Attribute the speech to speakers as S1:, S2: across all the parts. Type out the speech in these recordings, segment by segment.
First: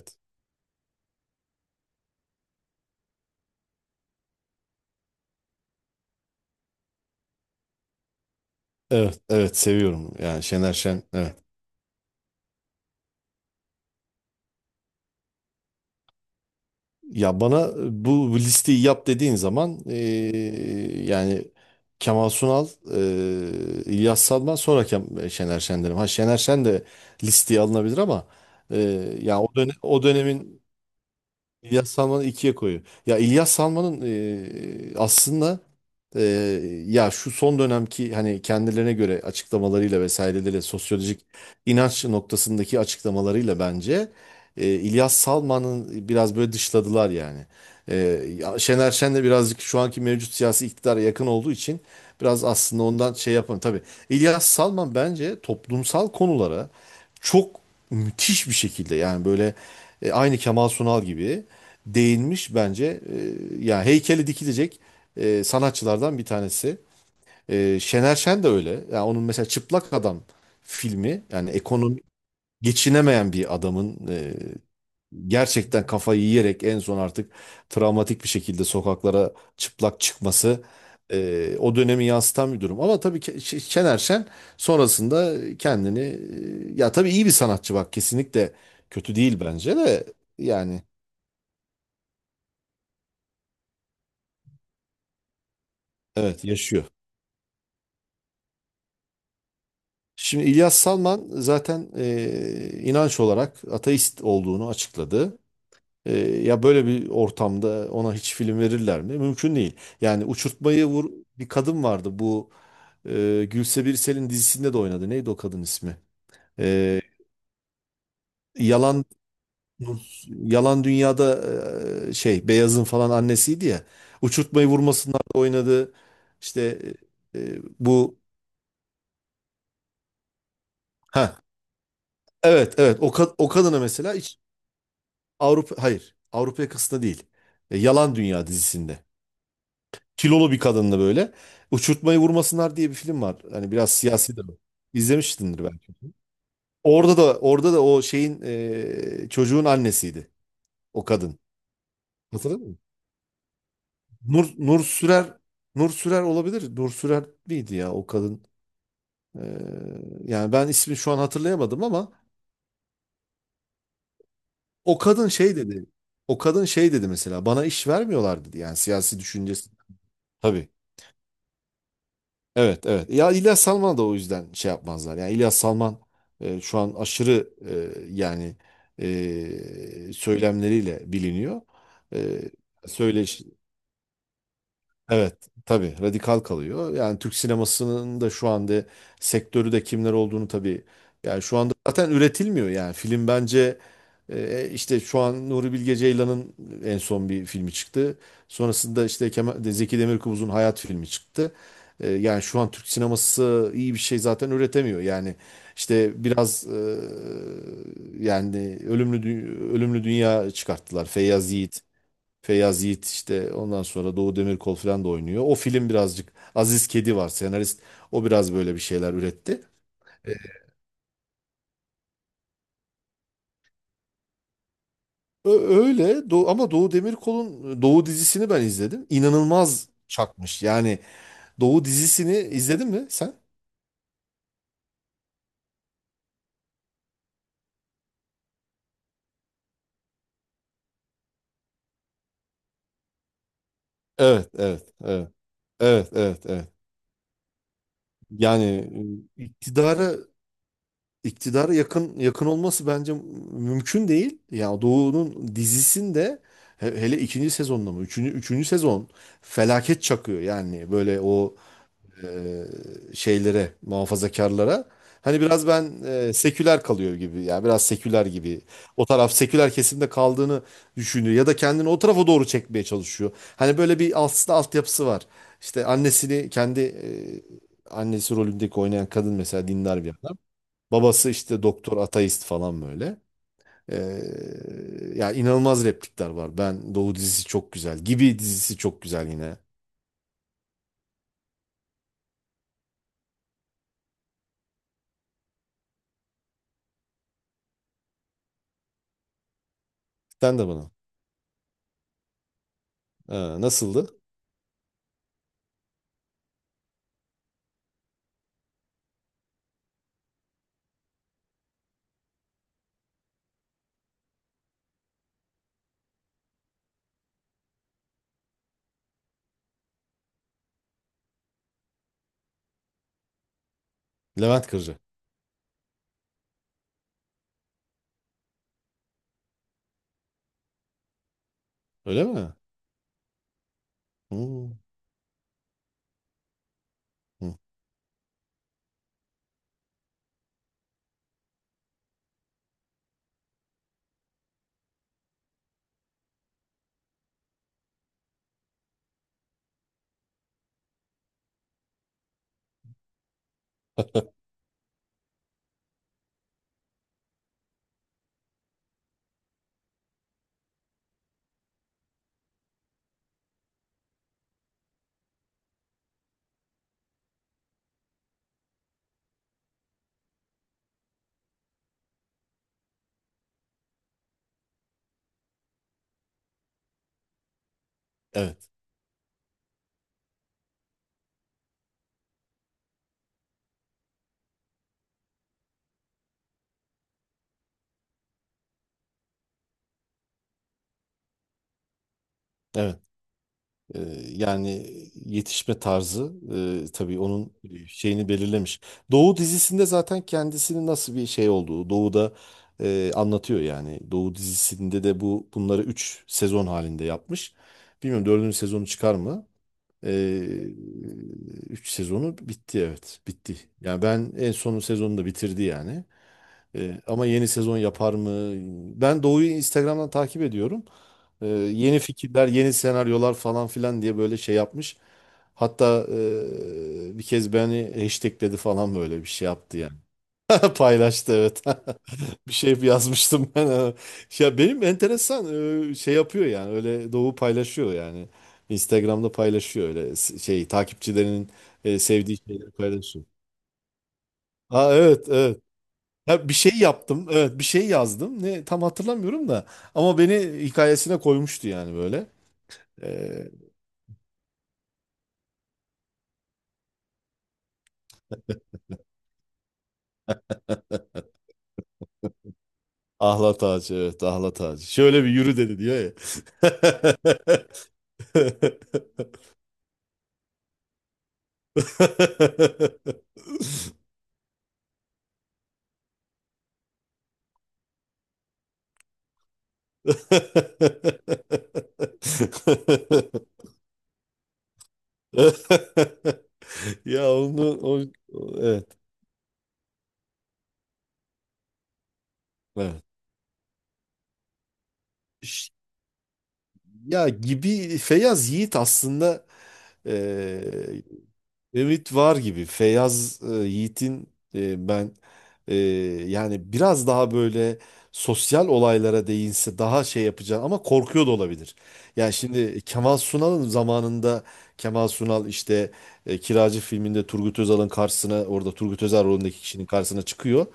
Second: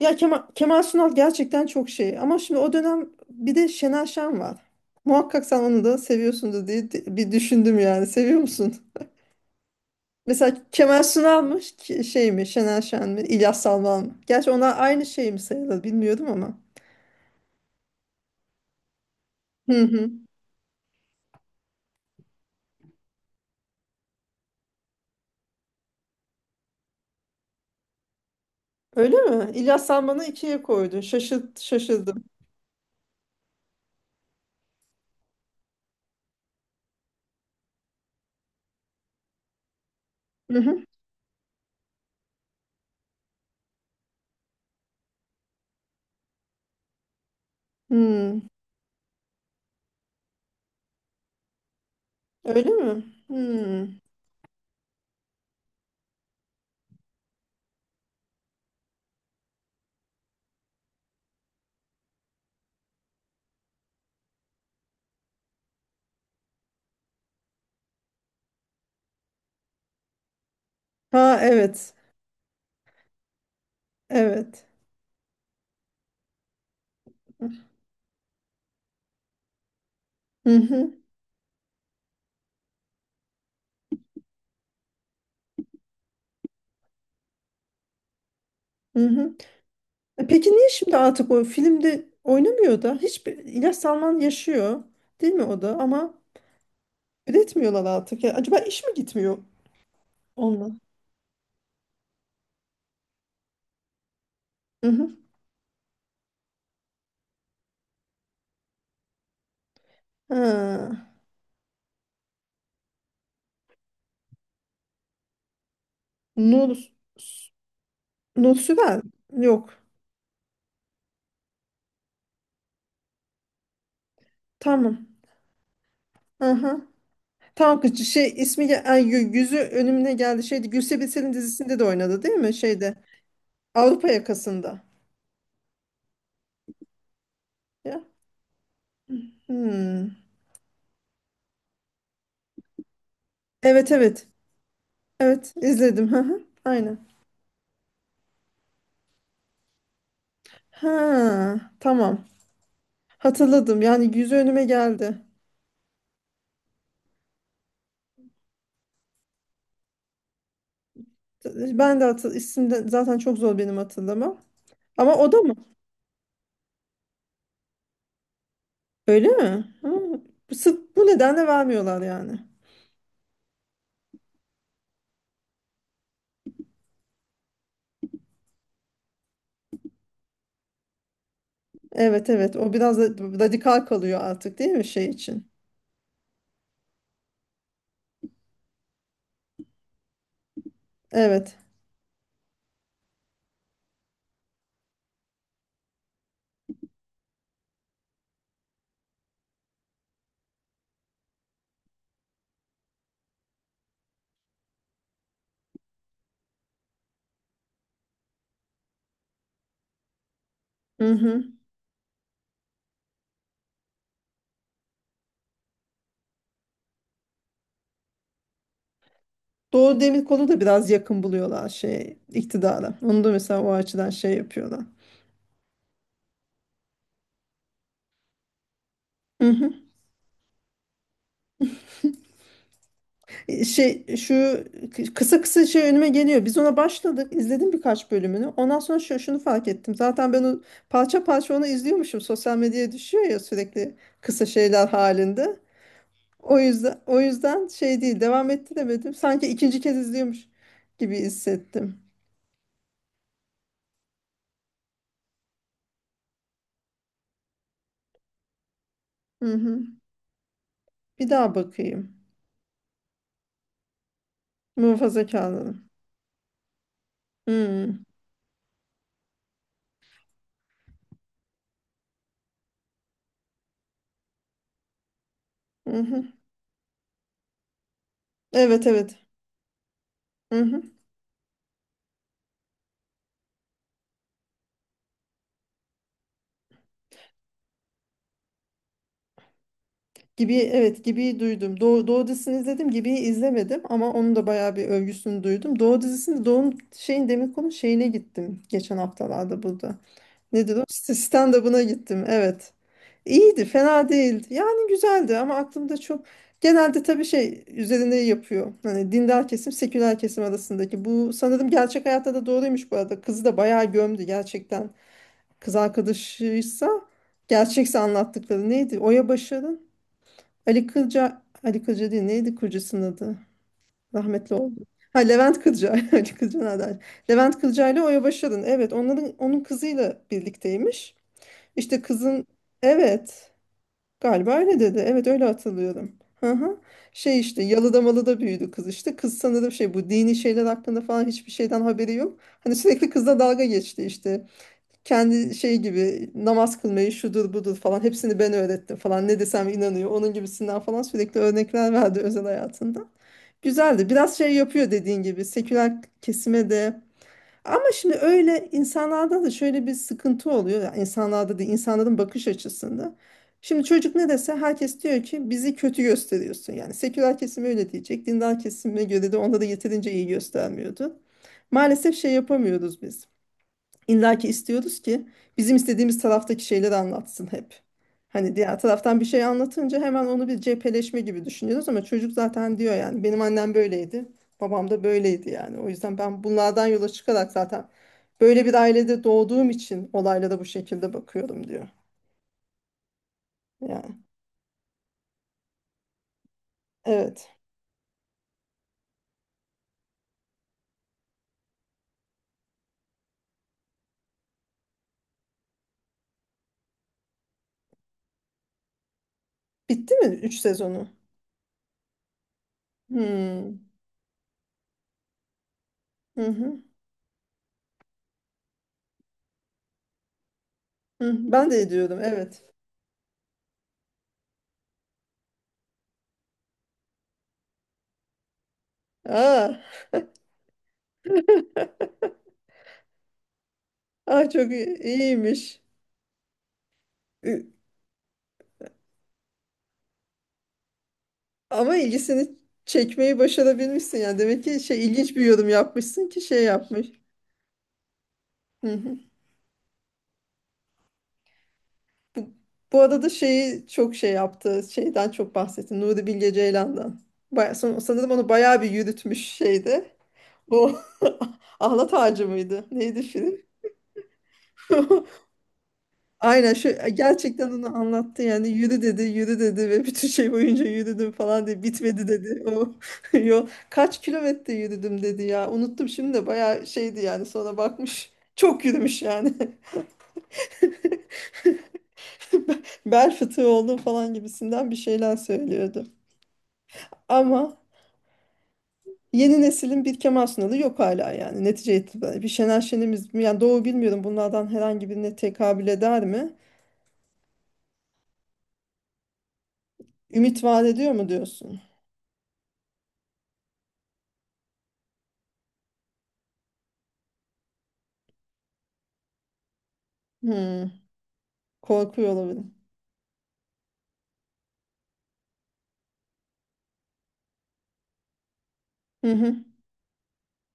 S1: Ya Kemal Sunal gerçekten çok şey. Ama şimdi o dönem bir de Şener Şen var. Muhakkak sen onu da seviyorsundur diye bir düşündüm yani. Seviyor musun?
S2: Evet. Evet. Seviyorum. Yani
S1: Mesela
S2: Şener
S1: Kemal
S2: Şen. Evet.
S1: Sunal mı şey mi Şener Şen mi İlyas Salman mı? Gerçi onlar aynı şey mi sayılır bilmiyordum ama.
S2: Ya bana bu listeyi yap dediğin zaman
S1: Hı hı.
S2: yani Kemal Sunal, İlyas Salman sonra Şener Şen derim. Ha Şener Şen de listeye alınabilir ama
S1: Öyle
S2: ya
S1: mi?
S2: o dönem
S1: İlyas
S2: o
S1: Salman'ı
S2: dönemin
S1: ikiye koydu.
S2: İlyas
S1: Şaşırdım.
S2: Salman'ı ikiye koyuyor. Ya İlyas Salman'ın aslında e, ya şu son dönemki hani kendilerine göre açıklamalarıyla
S1: Hı
S2: vesaireleriyle
S1: hı.
S2: sosyolojik inanç noktasındaki açıklamalarıyla bence İlyas Salman'ın biraz böyle dışladılar yani. E,
S1: Hmm.
S2: Ya Şener Şen de birazcık şu anki mevcut siyasi iktidara yakın olduğu için biraz
S1: Öyle
S2: aslında
S1: mi?
S2: ondan şey yapamıyor. Tabii
S1: Hmm.
S2: İlyas Salman bence toplumsal konulara çok müthiş bir şekilde yani böyle aynı Kemal Sunal gibi değinmiş bence. Yani heykeli dikilecek sanatçılardan bir tanesi. Şener Şen de öyle. Yani onun mesela Çıplak Adam filmi
S1: Ha,
S2: yani
S1: evet.
S2: ekonomi geçinemeyen bir adamın
S1: Evet.
S2: gerçekten kafayı yiyerek en son artık travmatik bir şekilde sokaklara çıplak
S1: Hı
S2: çıkması
S1: hı.
S2: o dönemi yansıtan bir durum. Ama tabii Şener Şen sonrasında kendini ya tabii iyi bir sanatçı bak, kesinlikle
S1: Hı
S2: kötü
S1: hı.
S2: değil bence de.
S1: E, peki niye
S2: Yani
S1: şimdi artık o filmde oynamıyor da? Hiçbir İlyas Salman yaşıyor, değil mi o da? Ama
S2: evet, yaşıyor.
S1: üretmiyorlar artık. Ya, acaba iş mi gitmiyor
S2: Şimdi
S1: onunla?
S2: İlyas Salman zaten inanç olarak ateist olduğunu
S1: Hı hı.
S2: açıkladı. Ya böyle bir ortamda ona hiç film verirler mi? Mümkün değil. Yani uçurtmayı
S1: Ha.
S2: vur, bir kadın vardı bu, Gülse Birsel'in dizisinde de oynadı. Neydi o kadın ismi?
S1: Nur,
S2: E,
S1: Nur Sürer.
S2: Yalan
S1: Yok.
S2: Yalan Dünya'da şey, Beyaz'ın falan annesiydi ya. Uçurtmayı
S1: Tamam.
S2: vurmasınlar da oynadı. İşte
S1: Aha. Tamam kız
S2: bu,
S1: şey ismi ay, yüzü önümüne geldi. Şeydi Gülse Birsel'in
S2: ha
S1: dizisinde de oynadı değil mi?
S2: evet
S1: Şeyde
S2: evet, o kadına
S1: Avrupa
S2: mesela,
S1: yakasında.
S2: Avrupa, hayır. Avrupa yakasında değil.
S1: Ya.
S2: Yalan Dünya dizisinde.
S1: Hmm.
S2: Kilolu bir kadınla böyle. Uçurtmayı vurmasınlar diye bir film var. Hani biraz
S1: Evet, evet.
S2: siyasi de bu.
S1: Evet,
S2: İzlemişsindir belki.
S1: izledim. Hı hı. Aynen.
S2: Orada da o şeyin, çocuğun annesiydi o kadın.
S1: Ha, tamam.
S2: Hatırladın mı?
S1: Hatırladım. Yani yüzü
S2: Nur
S1: önüme
S2: Nur
S1: geldi.
S2: Sürer Nur Sürer olabilir. Nur Sürer miydi ya o kadın? E, Yani ben ismini şu an hatırlayamadım
S1: Ben de
S2: ama
S1: isim de zaten çok zor benim hatırlamam.
S2: o
S1: Ama
S2: kadın
S1: o da mı?
S2: şey dedi. O kadın şey dedi mesela, bana iş vermiyorlar dedi. Yani siyasi
S1: Öyle
S2: düşüncesi.
S1: mi? Ha.
S2: Tabii.
S1: Sırf bu nedenle vermiyorlar yani.
S2: Evet, evet. Ya İlyas Salman'a da o yüzden şey yapmazlar. Yani İlyas Salman şu an aşırı, yani söylemleriyle biliniyor. E,
S1: Evet, evet, o biraz da
S2: söyleş
S1: radikal kalıyor artık değil mi şey
S2: Evet,
S1: için?
S2: tabii radikal kalıyor. Yani Türk sinemasının da şu anda sektörü de kimler olduğunu tabii, yani
S1: Evet.
S2: şu anda zaten üretilmiyor yani film bence. İşte şu an Nuri Bilge Ceylan'ın en son bir filmi çıktı. Sonrasında işte Zeki Demirkubuz'un Hayat filmi çıktı. Yani şu an Türk sineması iyi bir şey zaten üretemiyor. Yani işte biraz, yani Ölümlü Dünya
S1: Hı
S2: çıkarttılar.
S1: hı.
S2: Feyyaz Yiğit işte, ondan sonra Doğu Demirkol falan da oynuyor. O film birazcık, Aziz Kedi var senarist. O biraz böyle bir şeyler üretti.
S1: Doğu
S2: E,
S1: Demirkol'u da biraz yakın buluyorlar şey iktidara. Onu da mesela o açıdan şey yapıyorlar.
S2: Ö- Öyle Doğu, ama Doğu Demirkol'un Doğu dizisini ben izledim.
S1: Hı hı.
S2: İnanılmaz çakmış. Yani Doğu dizisini izledin mi sen?
S1: Şey şu kısa kısa şey önüme geliyor. Biz ona başladık, izledim birkaç bölümünü. Ondan sonra şunu fark ettim. Zaten ben o parça parça onu izliyormuşum. Sosyal medyaya düşüyor ya sürekli kısa
S2: Evet,
S1: şeyler
S2: evet, evet.
S1: halinde.
S2: Evet, evet,
S1: O
S2: evet.
S1: yüzden o yüzden şey değil, devam
S2: Yani
S1: ettiremedim.
S2: e,
S1: Sanki ikinci kez
S2: iktidara
S1: izliyormuş gibi
S2: iktidara
S1: hissettim.
S2: yakın olması bence mümkün değil. Ya Doğu'nun dizisinde hele ikinci sezonda mı? Üçüncü sezon
S1: Hı hı.
S2: felaket çakıyor yani böyle
S1: Bir daha
S2: o,
S1: bakayım.
S2: e, şeylere, muhafazakarlara. Hani biraz
S1: Muhafazakarlarım.
S2: ben seküler kalıyor gibi, ya biraz
S1: Hı
S2: seküler gibi. O taraf seküler kesimde kaldığını düşünüyor ya da kendini o tarafa doğru çekmeye çalışıyor. Hani böyle bir aslında altyapısı var. İşte
S1: hı.
S2: annesini kendi, annesi rolündeki
S1: Evet,
S2: oynayan
S1: evet.
S2: kadın mesela, dindar bir adam.
S1: Hı hı.
S2: Babası işte doktor, ateist falan böyle. Ee, Ya inanılmaz replikler var. Ben, Doğu dizisi çok güzel. Gibi dizisi çok güzel yine.
S1: Gibi, evet, gibi duydum. Doğu dizisini izledim gibi izlemedim ama onun da bayağı bir övgüsünü duydum. Doğu dizisinde Doğu'nun şeyin demin konu şeyine gittim geçen haftalarda burada.
S2: Sen de
S1: Nedir o?
S2: bana.
S1: Stand-up'ına gittim, evet. İyiydi, fena
S2: Nasıldı?
S1: değildi. Yani güzeldi ama aklımda çok genelde tabii şey üzerine yapıyor. Hani dindar kesim seküler kesim arasındaki bu, sanırım gerçek hayatta da doğruymuş bu arada. Kızı da bayağı gömdü gerçekten. Kız arkadaşıysa gerçekse anlattıkları neydi? Oya Başar'ın Ali Kılca, Ali Kılca değil, neydi kurucusunun adı? Rahmetli
S2: Levent
S1: oldu.
S2: Kırcı.
S1: Ha, Levent Kılca. Ali Kılca nerede? Levent Kılca ile Oya Başarın. Evet, onların, onun kızıyla birlikteymiş. İşte
S2: Öyle
S1: kızın,
S2: mi?
S1: evet, galiba
S2: Hmm,
S1: öyle dedi. Evet, öyle hatırlıyorum. Hı hı. Şey
S2: hmm.
S1: işte yalıda malıda büyüdü kız işte. Kız sanırım şey bu dini şeyler hakkında falan hiçbir şeyden haberi yok. Hani sürekli kızla dalga geçti işte kendi şey gibi namaz kılmayı şudur budur falan hepsini ben öğrettim falan ne desem inanıyor onun gibisinden falan sürekli örnekler verdi özel hayatında. Güzeldi, biraz şey yapıyor dediğin gibi seküler kesime de ama şimdi öyle insanlarda da şöyle bir sıkıntı oluyor, yani insanlarda değil insanların bakış açısında. Şimdi çocuk ne dese herkes diyor ki bizi kötü gösteriyorsun, yani seküler kesim öyle diyecek, dindar kesime göre de onda da yeterince iyi göstermiyordu. Maalesef şey yapamıyoruz biz. İlla ki istiyoruz ki bizim istediğimiz taraftaki şeyleri anlatsın hep. Hani
S2: Evet.
S1: diğer taraftan bir şey anlatınca hemen onu bir cepheleşme gibi düşünüyoruz ama çocuk zaten diyor yani benim annem böyleydi, babam da böyleydi yani. O yüzden ben bunlardan yola çıkarak zaten böyle bir ailede doğduğum için olaylara bu şekilde bakıyorum diyor.
S2: Evet. Ee,
S1: Yani,
S2: Yani yetişme tarzı, tabii
S1: evet.
S2: onun şeyini belirlemiş. Doğu dizisinde zaten kendisinin nasıl bir şey olduğu Doğu'da anlatıyor yani. Doğu dizisinde de bunları 3 sezon halinde yapmış. Bilmiyorum, dördüncü sezonu çıkar mı?
S1: Bitti mi 3 sezonu?
S2: 3 sezonu bitti, evet bitti.
S1: Hmm.
S2: Yani ben en son sezonu da bitirdi yani.
S1: Hı hı.
S2: Ama yeni sezon yapar mı? Ben Doğu'yu Instagram'dan takip ediyorum.
S1: Hı. Ben de
S2: Yeni
S1: ediyorum,
S2: fikirler,
S1: evet.
S2: yeni senaryolar falan filan diye böyle şey yapmış. Hatta bir kez beni hashtagledi falan, böyle bir şey yaptı
S1: Aa,
S2: yani. Paylaştı, evet. Bir şey yazmıştım ben.
S1: aa,
S2: Ya
S1: çok
S2: benim enteresan,
S1: iyiymiş.
S2: şey yapıyor yani, öyle Doğu paylaşıyor yani. Instagram'da paylaşıyor, öyle şey takipçilerinin
S1: Ama
S2: sevdiği
S1: ilgisini
S2: şeyleri paylaşıyor.
S1: çekmeyi başarabilmişsin yani. Demek ki
S2: Aa
S1: şey
S2: evet,
S1: ilginç bir
S2: evet.
S1: yorum yapmışsın ki
S2: Ya bir
S1: şey
S2: şey
S1: yapmış.
S2: yaptım. Evet, bir şey yazdım. Ne tam
S1: Hı hı.
S2: hatırlamıyorum da ama beni hikayesine koymuştu yani böyle.
S1: Bu, Bu
S2: E,
S1: arada şeyi çok şey yaptı. Şeyden çok bahsettin. Nuri Bilge Ceylan'dan. Baya, sanırım onu bayağı bir yürütmüş şeydi. O Ahlat Ağacı mıydı? Neydi film?
S2: Ahlat Ağacı, evet, Ahlat Ağacı. Şöyle bir yürü dedi diyor
S1: Aynen şu gerçekten onu anlattı yani yürü dedi yürü dedi ve bütün şey boyunca yürüdüm falan diye
S2: ya.
S1: bitmedi dedi. O yol kaç kilometre yürüdüm dedi ya unuttum şimdi de bayağı şeydi yani sonra bakmış çok yürümüş yani. Bel fıtığı oldum falan gibisinden bir şeyler söylüyordu.
S2: Ya
S1: Ama
S2: onu evet,
S1: yeni neslin bir Kemal Sunal'ı yok hala yani netice itibariyle. Bir Şener
S2: evet.
S1: Şen'imiz mi? Yani doğru bilmiyorum bunlardan herhangi birine
S2: Ş-
S1: tekabül eder mi?
S2: Ya gibi Feyyaz Yiğit aslında.
S1: Ümit vaat ediyor mu diyorsun?
S2: Evet, var gibi. Yiğit'in, ben, e, yani biraz daha böyle sosyal olaylara değinse daha şey yapacağını, ama
S1: Hmm.
S2: korkuyor da olabilir.
S1: Korkuyor
S2: Yani
S1: olabilir.
S2: şimdi Kemal Sunal'ın zamanında Kemal Sunal işte Kiracı filminde Turgut Özal'ın karşısına, orada Turgut Özal
S1: Hı hı.
S2: rolündeki kişinin karşısına çıkıyor.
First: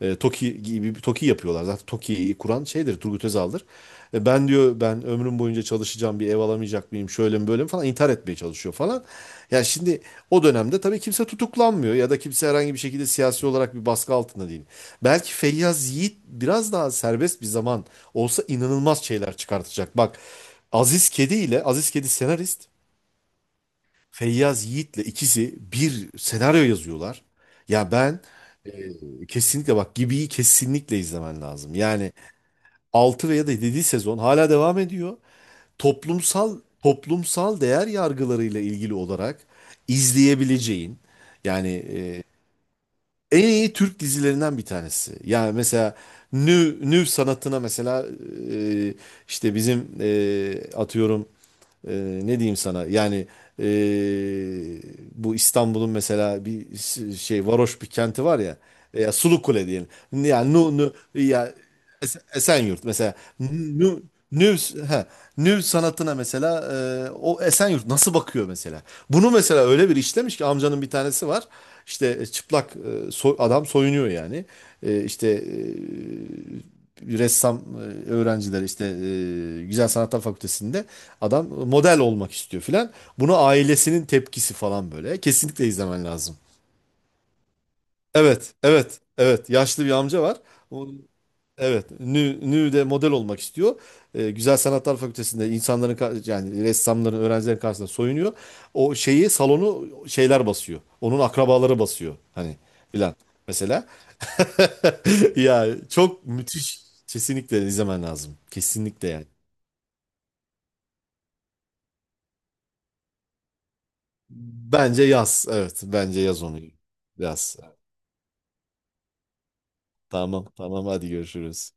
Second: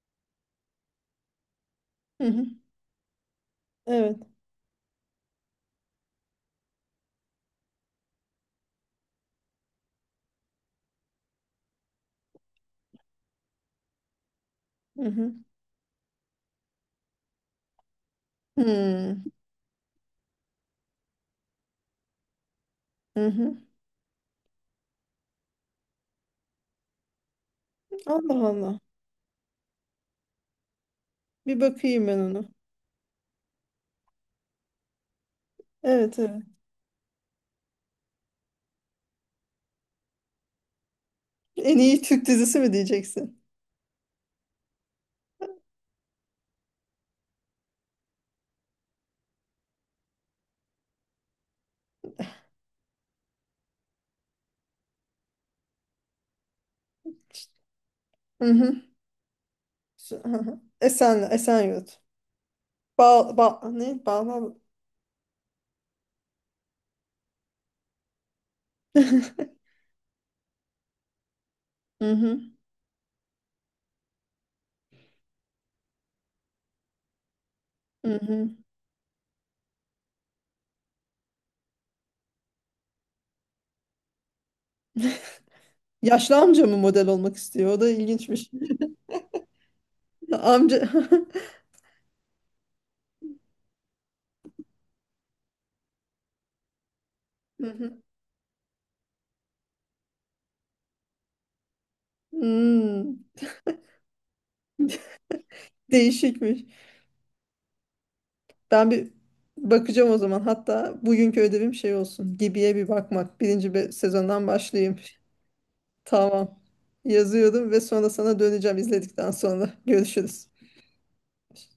S2: Toki gibi bir yapıyorlar. Zaten
S1: Hı
S2: Toki'yi
S1: hı.
S2: kuran şeydir, Turgut Özal'dır.
S1: Evet.
S2: Ben diyor, ben ömrüm boyunca çalışacağım bir ev alamayacak mıyım, şöyle mi böyle mi falan, intihar etmeye çalışıyor falan. Yani şimdi o dönemde tabii kimse tutuklanmıyor ya da kimse herhangi bir şekilde siyasi olarak bir baskı altında değil.
S1: Hı
S2: Belki
S1: hı.
S2: Feyyaz Yiğit biraz daha serbest bir zaman olsa inanılmaz
S1: Hı
S2: şeyler çıkartacak. Bak, Aziz Kedi senarist,
S1: hı. Hı.
S2: Feyyaz Yiğit'le ikisi bir senaryo yazıyorlar. Ya ben
S1: Allah Allah.
S2: Kesinlikle bak, Gibi'yi kesinlikle izlemen
S1: Bir
S2: lazım.
S1: bakayım
S2: Yani
S1: ben onu.
S2: 6 veya da 7. sezon hala devam ediyor.
S1: Evet, evet.
S2: Toplumsal değer yargılarıyla ilgili olarak izleyebileceğin yani,
S1: En iyi Türk dizisi mi diyeceksin?
S2: en iyi Türk dizilerinden bir tanesi. Yani mesela nü sanatına mesela, e, işte bizim, atıyorum, e, ne diyeyim sana yani, e, bu İstanbul'un mesela bir şey varoş bir kenti var
S1: Hı
S2: ya,
S1: hı.
S2: Sulukule diyelim.
S1: Hı
S2: Yani
S1: hı.
S2: ya
S1: Esenyurt.
S2: Esenyurt mesela,
S1: Ne? Bağlar.
S2: nüv, he, nüv sanatına mesela, o Esenyurt nasıl bakıyor mesela? Bunu mesela öyle bir işlemiş ki, amcanın bir tanesi var.
S1: Hı
S2: İşte
S1: hı.
S2: çıplak, adam soyunuyor yani. İşte bir ressam,
S1: Hı hı.
S2: öğrenciler işte Güzel Sanatlar Fakültesi'nde adam model olmak istiyor filan. Bunu ailesinin tepkisi falan böyle. Kesinlikle izlemen
S1: Yaşlı
S2: lazım.
S1: amca mı model olmak istiyor? O da ilginçmiş.
S2: Evet, evet, evet. Yaşlı bir amca var.
S1: Amca.
S2: Evet, Nü'de model olmak istiyor. Güzel Sanatlar Fakültesi'nde insanların yani ressamların, öğrencilerin
S1: Hı
S2: karşısında
S1: hı.
S2: soyunuyor. O şeyi, salonu şeyler basıyor. Onun akrabaları basıyor hani filan
S1: Hmm,
S2: mesela. Ya çok
S1: değişikmiş.
S2: müthiş. Kesinlikle izlemen lazım.
S1: Ben
S2: Kesinlikle
S1: bir
S2: yani.
S1: bakacağım o zaman. Hatta bugünkü ödevim şey olsun. Gibi'ye bir bakmak. Birinci sezondan başlayayım.
S2: Bence yaz. Evet, bence yaz onu.
S1: Tamam.
S2: Yaz.
S1: Yazıyordum ve sonra sana döneceğim izledikten sonra.
S2: Tamam,
S1: Görüşürüz.
S2: tamam, hadi görüşürüz.